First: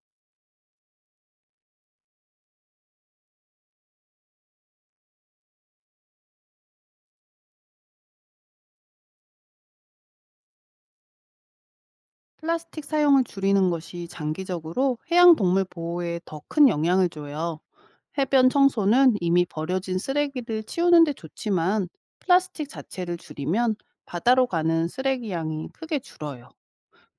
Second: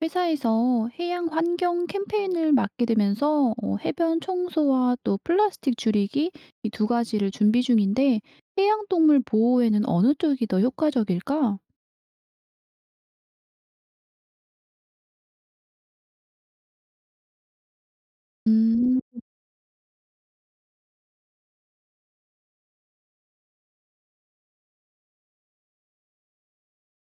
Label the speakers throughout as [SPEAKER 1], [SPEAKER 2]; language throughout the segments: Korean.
[SPEAKER 1] 회사에서 해양 환경 캠페인을 맡게 되면서 해변 청소와 또 플라스틱 줄이기 이 두 가지를 준비 중인데 해양 동물 보호에는 어느 쪽이 더 효과적일까?
[SPEAKER 2] 플라스틱 사용을 줄이는 것이 장기적으로 해양 동물 보호에 더 큰 영향을 줘요. 해변
[SPEAKER 1] 음,
[SPEAKER 2] 청소는 이미 버려진 쓰레기를 치우는 데 좋지만 플라스틱 자체를 줄이면 바다로 가는 쓰레기 양이 크게 줄어요.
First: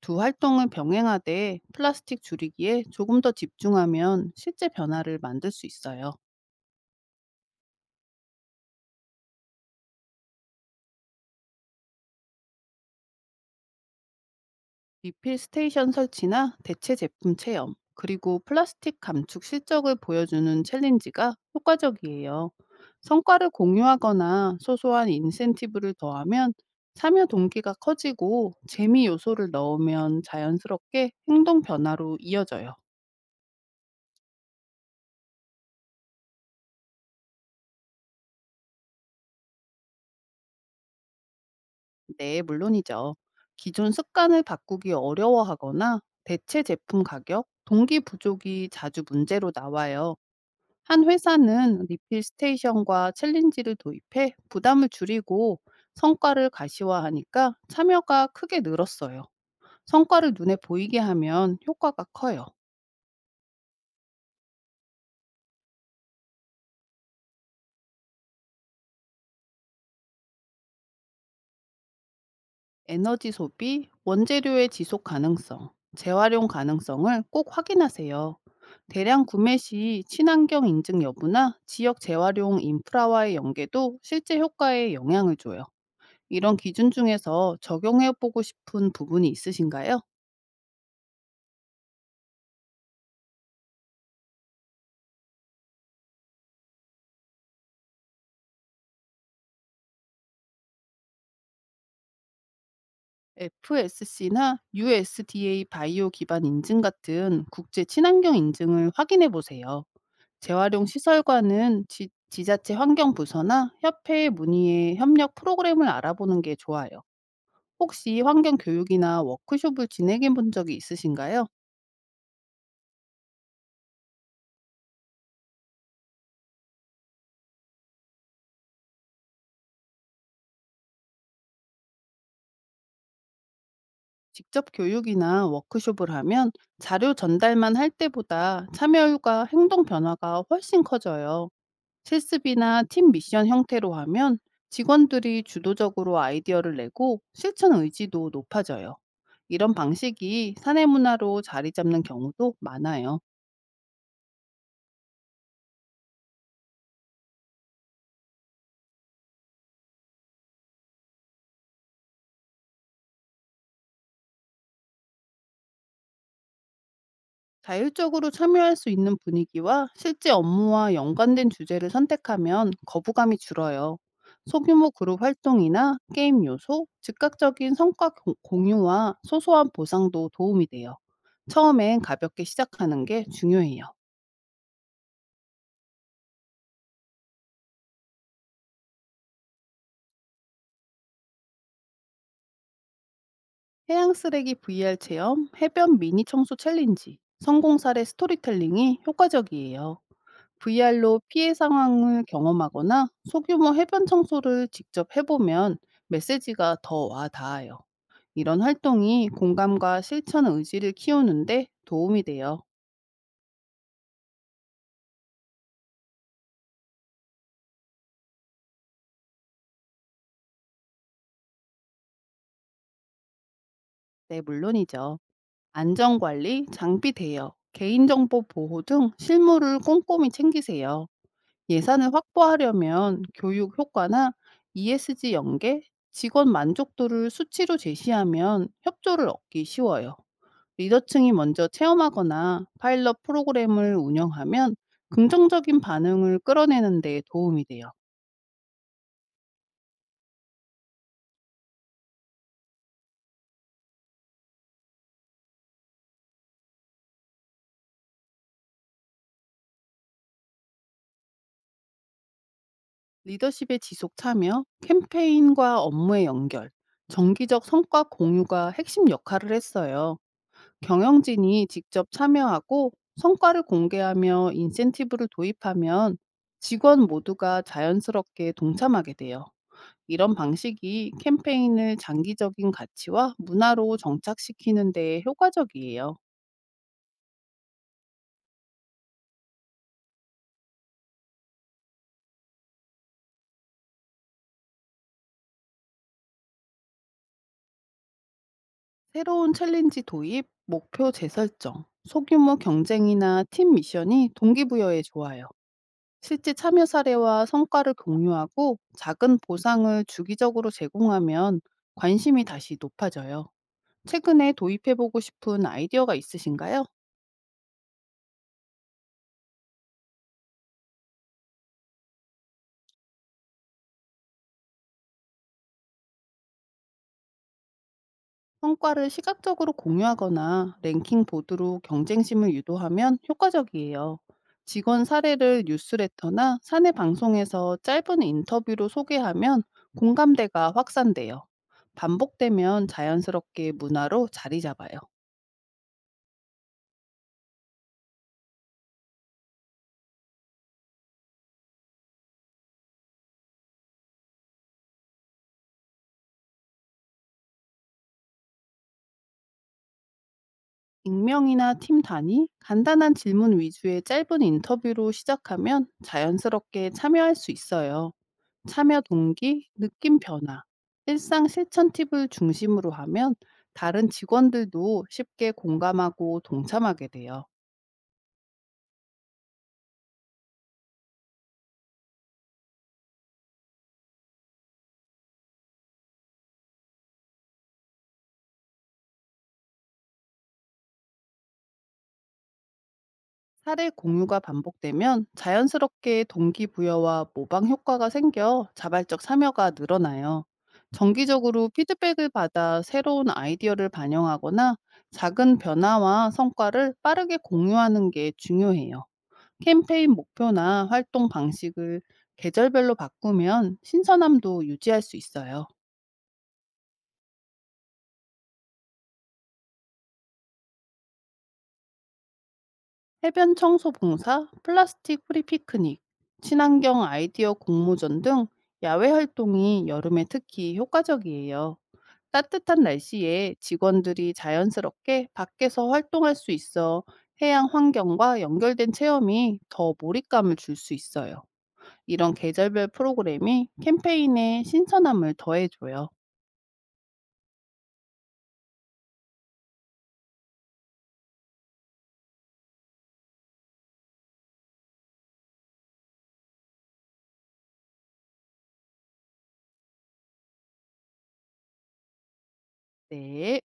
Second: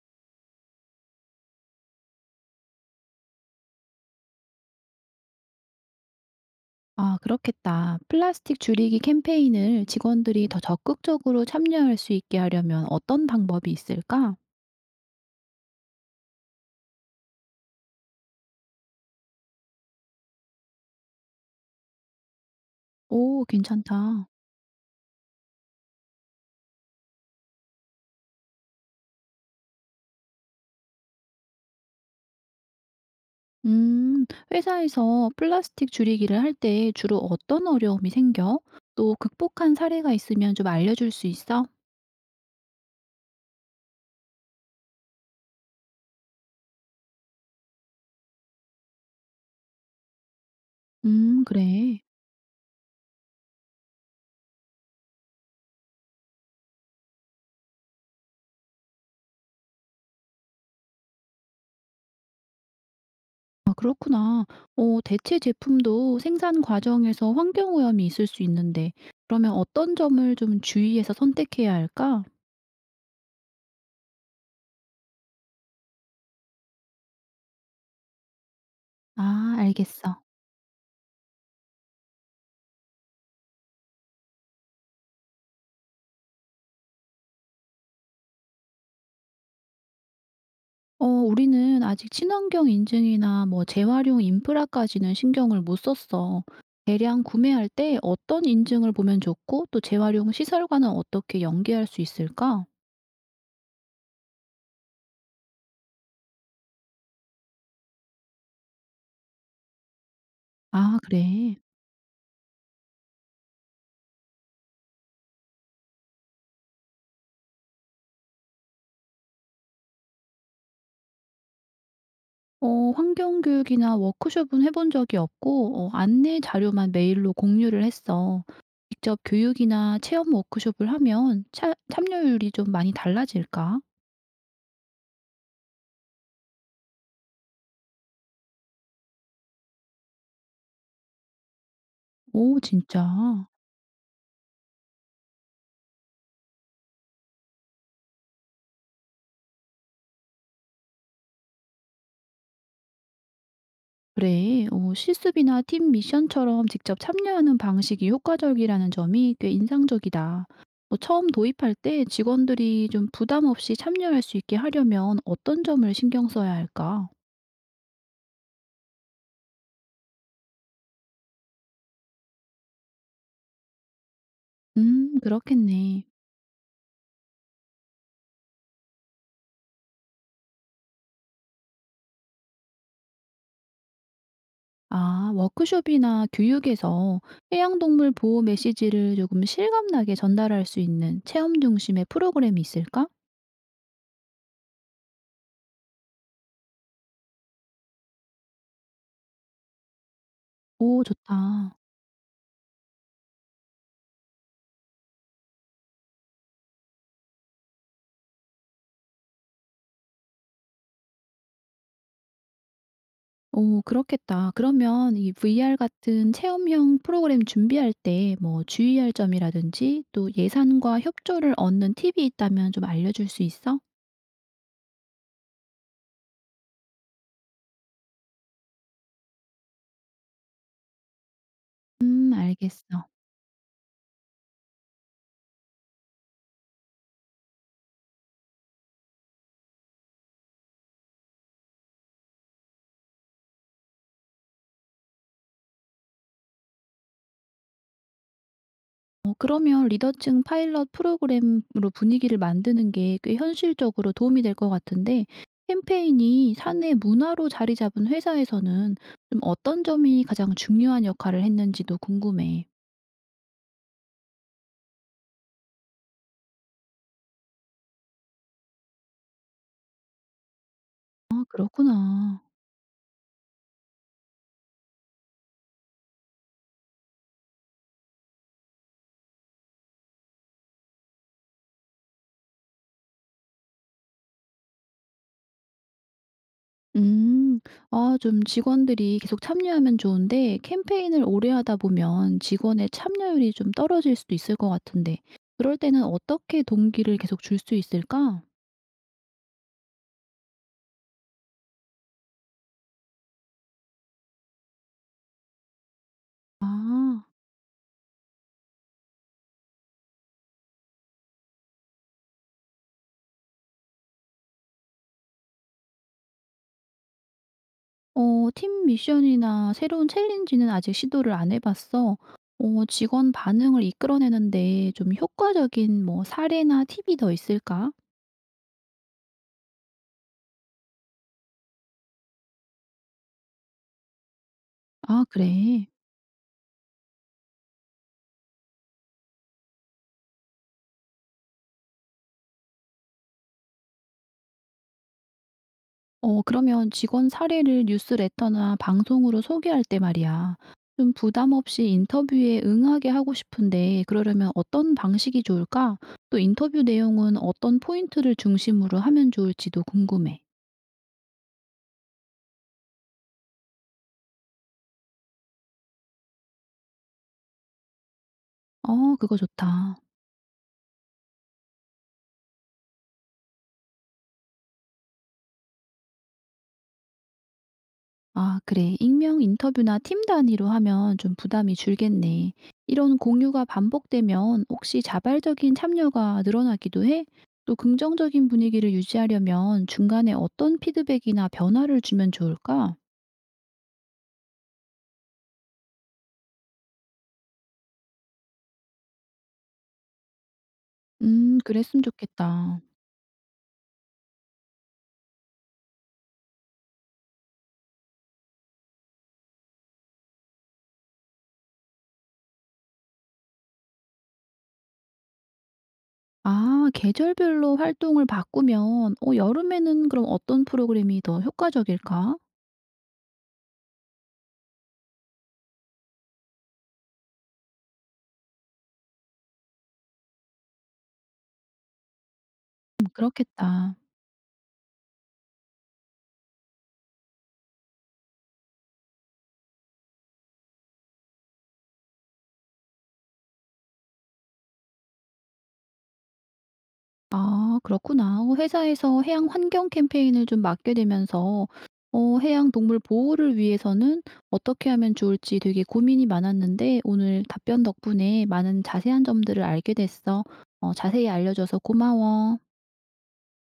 [SPEAKER 2] 두 활동을 병행하되 플라스틱 줄이기에 조금 더 집중하면 실제 변화를 만들 수 있어요.
[SPEAKER 1] 아, 그렇겠다. 플라스틱 줄이기 캠페인을 직원들이 더 적극적으로 참여할 수 있게 하려면 어떤 방법이 있을까?
[SPEAKER 2] 리필 스테이션 설치나 대체 제품 체험, 그리고 플라스틱 감축 실적을 보여주는 챌린지가 효과적이에요.
[SPEAKER 1] 오,
[SPEAKER 2] 성과를
[SPEAKER 1] 괜찮다.
[SPEAKER 2] 공유하거나 소소한 인센티브를 더하면 참여 동기가 커지고 재미 요소를 넣으면 자연스럽게 행동 변화로 이어져요.
[SPEAKER 1] 음, 회사에서 플라스틱 줄이기를 할 때 주로 어떤 어려움이 생겨? 또 극복한 사례가 있으면 좀 알려줄 수 있어?
[SPEAKER 2] 네, 물론이죠. 기존 습관을 바꾸기 어려워하거나 대체 제품 가격, 동기 부족이 자주 문제로 나와요. 한 회사는
[SPEAKER 1] 그래.
[SPEAKER 2] 리필 스테이션과 챌린지를 도입해 부담을 줄이고 성과를 가시화하니까 참여가 크게 늘었어요. 성과를 눈에 보이게 하면 효과가 커요.
[SPEAKER 1] 아 그렇구나. 어 대체 제품도 생산 과정에서 환경 오염이 있을 수 있는데 그러면 어떤 점을 좀 주의해서 선택해야 할까?
[SPEAKER 2] 에너지 소비, 원재료의 지속 가능성, 재활용 가능성을 꼭 확인하세요. 대량 구매
[SPEAKER 1] 아,
[SPEAKER 2] 시
[SPEAKER 1] 알겠어.
[SPEAKER 2] 친환경 인증 여부나 지역 재활용 인프라와의 연계도 실제 효과에 영향을 줘요. 이런 기준 중에서 적용해 보고 싶은 부분이 있으신가요?
[SPEAKER 1] 어 우리는 아직 친환경 인증이나 뭐 재활용 인프라까지는 신경을 못 썼어. 대량 구매할 때 어떤 인증을 보면 좋고 또 재활용 시설과는 어떻게 연계할 수 있을까?
[SPEAKER 2] FSC나 USDA 바이오 기반 인증 같은 국제 친환경 인증을 확인해 보세요. 재활용
[SPEAKER 1] 아, 그래.
[SPEAKER 2] 시설과는 자체 환경부서나 협회에 문의해 협력 프로그램을 알아보는 게 좋아요. 혹시 환경 교육이나 워크숍을 진행해 본 적이 있으신가요?
[SPEAKER 1] 어 환경 교육이나 워크숍은 해본 적이 없고 어 안내 자료만 메일로 공유를 했어. 직접 교육이나 체험 워크숍을 하면 차 참여율이 좀 많이 달라질까?
[SPEAKER 2] 직접 교육이나 워크숍을 하면 자료 전달만 할 때보다 참여율과 행동 변화가 훨씬 커져요.
[SPEAKER 1] 오
[SPEAKER 2] 실습이나
[SPEAKER 1] 진짜?
[SPEAKER 2] 팀 미션 형태로 하면 직원들이 주도적으로 아이디어를 내고 실천 의지도 높아져요. 이런 방식이 사내 문화로 자리 잡는 경우도 많아요.
[SPEAKER 1] 그래. 어 실습이나 팀 미션처럼 직접 참여하는 방식이 효과적이라는 점이 꽤 인상적이다. 어 처음 도입할 때 직원들이 좀 부담 없이 참여할 수 있게 하려면 어떤 점을 신경 써야 할까?
[SPEAKER 2] 자율적으로 참여할 수 있는 분위기와 실제 업무와 연관된 주제를 선택하면 거부감이 줄어요. 소규모 그룹 활동이나
[SPEAKER 1] 그렇겠네.
[SPEAKER 2] 게임 요소, 즉각적인 성과 공유와 소소한 보상도 도움이 돼요. 처음엔 가볍게 시작하는 게 중요해요.
[SPEAKER 1] 아, 워크숍이나 교육에서 해양동물 보호 메시지를 조금 실감나게 전달할 수 있는 체험 중심의 프로그램이 있을까?
[SPEAKER 2] 해양 쓰레기 VR 체험, 해변 미니 청소 챌린지, 성공 사례 스토리텔링이 효과적이에요.
[SPEAKER 1] 오,
[SPEAKER 2] VR로 피해
[SPEAKER 1] 좋다.
[SPEAKER 2] 상황을 경험하거나 소규모 해변 청소를 직접 해보면 메시지가 더 와 닿아요. 이런 활동이 공감과 실천 의지를 키우는데 도움이 돼요.
[SPEAKER 1] 오, 그렇겠다. 그러면 이 VR 같은 체험형 프로그램 준비할 때 뭐 주의할 점이라든지 또 예산과 협조를 얻는 팁이 있다면 좀 알려줄 수 있어?
[SPEAKER 2] 네, 물론이죠. 안전관리, 장비 대여, 개인정보 보호 등 실무를 꼼꼼히 챙기세요. 예산을
[SPEAKER 1] 알겠어.
[SPEAKER 2] 확보하려면 교육 효과나 ESG 연계, 직원 만족도를 수치로 제시하면 협조를 얻기 쉬워요. 리더층이 먼저 체험하거나 파일럿 프로그램을 운영하면 긍정적인 반응을 끌어내는 데 도움이 돼요.
[SPEAKER 1] 어 그러면 리더층 파일럿 프로그램으로 분위기를 만드는 게 꽤 현실적으로 도움이 될 것 같은데 캠페인이 사내 문화로 자리 잡은 회사에서는 좀 어떤 점이 가장 중요한 역할을 했는지도 궁금해.
[SPEAKER 2] 리더십의 지속 참여, 캠페인과 업무의 연결, 정기적 성과 공유가 핵심 역할을 했어요.
[SPEAKER 1] 아
[SPEAKER 2] 경영진이 직접
[SPEAKER 1] 그렇구나.
[SPEAKER 2] 참여하고 성과를 공개하며 인센티브를 도입하면 직원 모두가 자연스럽게 동참하게 돼요. 이런 방식이 캠페인을 장기적인 가치와 문화로 정착시키는 데 효과적이에요.
[SPEAKER 1] 음. 아 좀 직원들이 계속 참여하면 좋은데 캠페인을 오래 하다 보면 직원의 참여율이 좀 떨어질 수도 있을 것 같은데 그럴 때는 어떻게 동기를 계속 줄 수 있을까?
[SPEAKER 2] 새로운 챌린지 도입, 목표 재설정, 소규모 경쟁이나 팀 미션이 동기부여에 좋아요. 실제
[SPEAKER 1] 아.
[SPEAKER 2] 참여 사례와 성과를 공유하고 작은 보상을 주기적으로 제공하면 관심이 다시 높아져요. 최근에 도입해보고 싶은 아이디어가 있으신가요?
[SPEAKER 1] 어 팀 미션이나 새로운 챌린지는 아직 시도를 안 해 봤어. 어 직원 반응을 이끌어내는데 좀 효과적인 뭐 사례나 팁이 더 있을까?
[SPEAKER 2] 성과를 시각적으로 공유하거나 랭킹 보드로 경쟁심을 유도하면 효과적이에요. 직원
[SPEAKER 1] 아
[SPEAKER 2] 사례를
[SPEAKER 1] 그래.
[SPEAKER 2] 뉴스레터나 사내 방송에서 짧은 인터뷰로 소개하면 공감대가 확산돼요. 반복되면 자연스럽게 문화로 자리 잡아요.
[SPEAKER 1] 어 그러면 직원 사례를 뉴스레터나 방송으로 소개할 때 말이야. 좀 부담 없이 인터뷰에 응하게 하고 싶은데 그러려면 어떤 방식이 좋을까? 또 인터뷰 내용은 어떤 포인트를 중심으로 하면 좋을지도 궁금해.
[SPEAKER 2] 익명이나 팀 단위, 간단한 질문 위주의 짧은 인터뷰로 시작하면 자연스럽게 참여할 수 있어요. 참여
[SPEAKER 1] 어 그거
[SPEAKER 2] 동기,
[SPEAKER 1] 좋다.
[SPEAKER 2] 느낌 변화, 일상 실천 팁을 중심으로 하면 다른 직원들도 쉽게 공감하고 동참하게 돼요.
[SPEAKER 1] 아, 그래. 익명 인터뷰나 팀 단위로 하면 좀 부담이 줄겠네. 이런 공유가 반복되면 혹시 자발적인 참여가 늘어나기도 해? 또 긍정적인 분위기를 유지하려면 중간에 어떤 피드백이나 변화를 주면 좋을까?
[SPEAKER 2] 사례 공유가 반복되면 자연스럽게 동기부여와 모방 효과가 생겨 자발적 참여가 늘어나요. 정기적으로
[SPEAKER 1] 그랬으면
[SPEAKER 2] 피드백을 받아
[SPEAKER 1] 좋겠다.
[SPEAKER 2] 새로운 아이디어를 반영하거나 작은 변화와 성과를 빠르게 공유하는 게 중요해요. 캠페인 목표나 활동 방식을 계절별로 바꾸면 신선함도 유지할 수 있어요.
[SPEAKER 1] 아, 계절별로 활동을 바꾸면, 어, 여름에는 그럼 어떤 프로그램이 더 효과적일까?
[SPEAKER 2] 해변 청소 봉사, 플라스틱 프리 피크닉, 친환경 아이디어 공모전 등 야외 활동이 여름에 특히 효과적이에요. 따뜻한 날씨에
[SPEAKER 1] 그렇겠다.
[SPEAKER 2] 직원들이 자연스럽게 밖에서 활동할 수 있어 해양 환경과 연결된 체험이 더 몰입감을 줄 수 있어요. 이런 계절별 프로그램이 캠페인의 신선함을 더해줘요.
[SPEAKER 1] 아 그렇구나. 어 회사에서 해양 환경 캠페인을 좀 맡게 되면서 어 해양 동물 보호를 위해서는 어떻게 하면 좋을지 되게 고민이 많았는데 오늘 답변 덕분에 많은 자세한 점들을 알게 됐어. 어 자세히 알려줘서 고마워.
[SPEAKER 2] 네.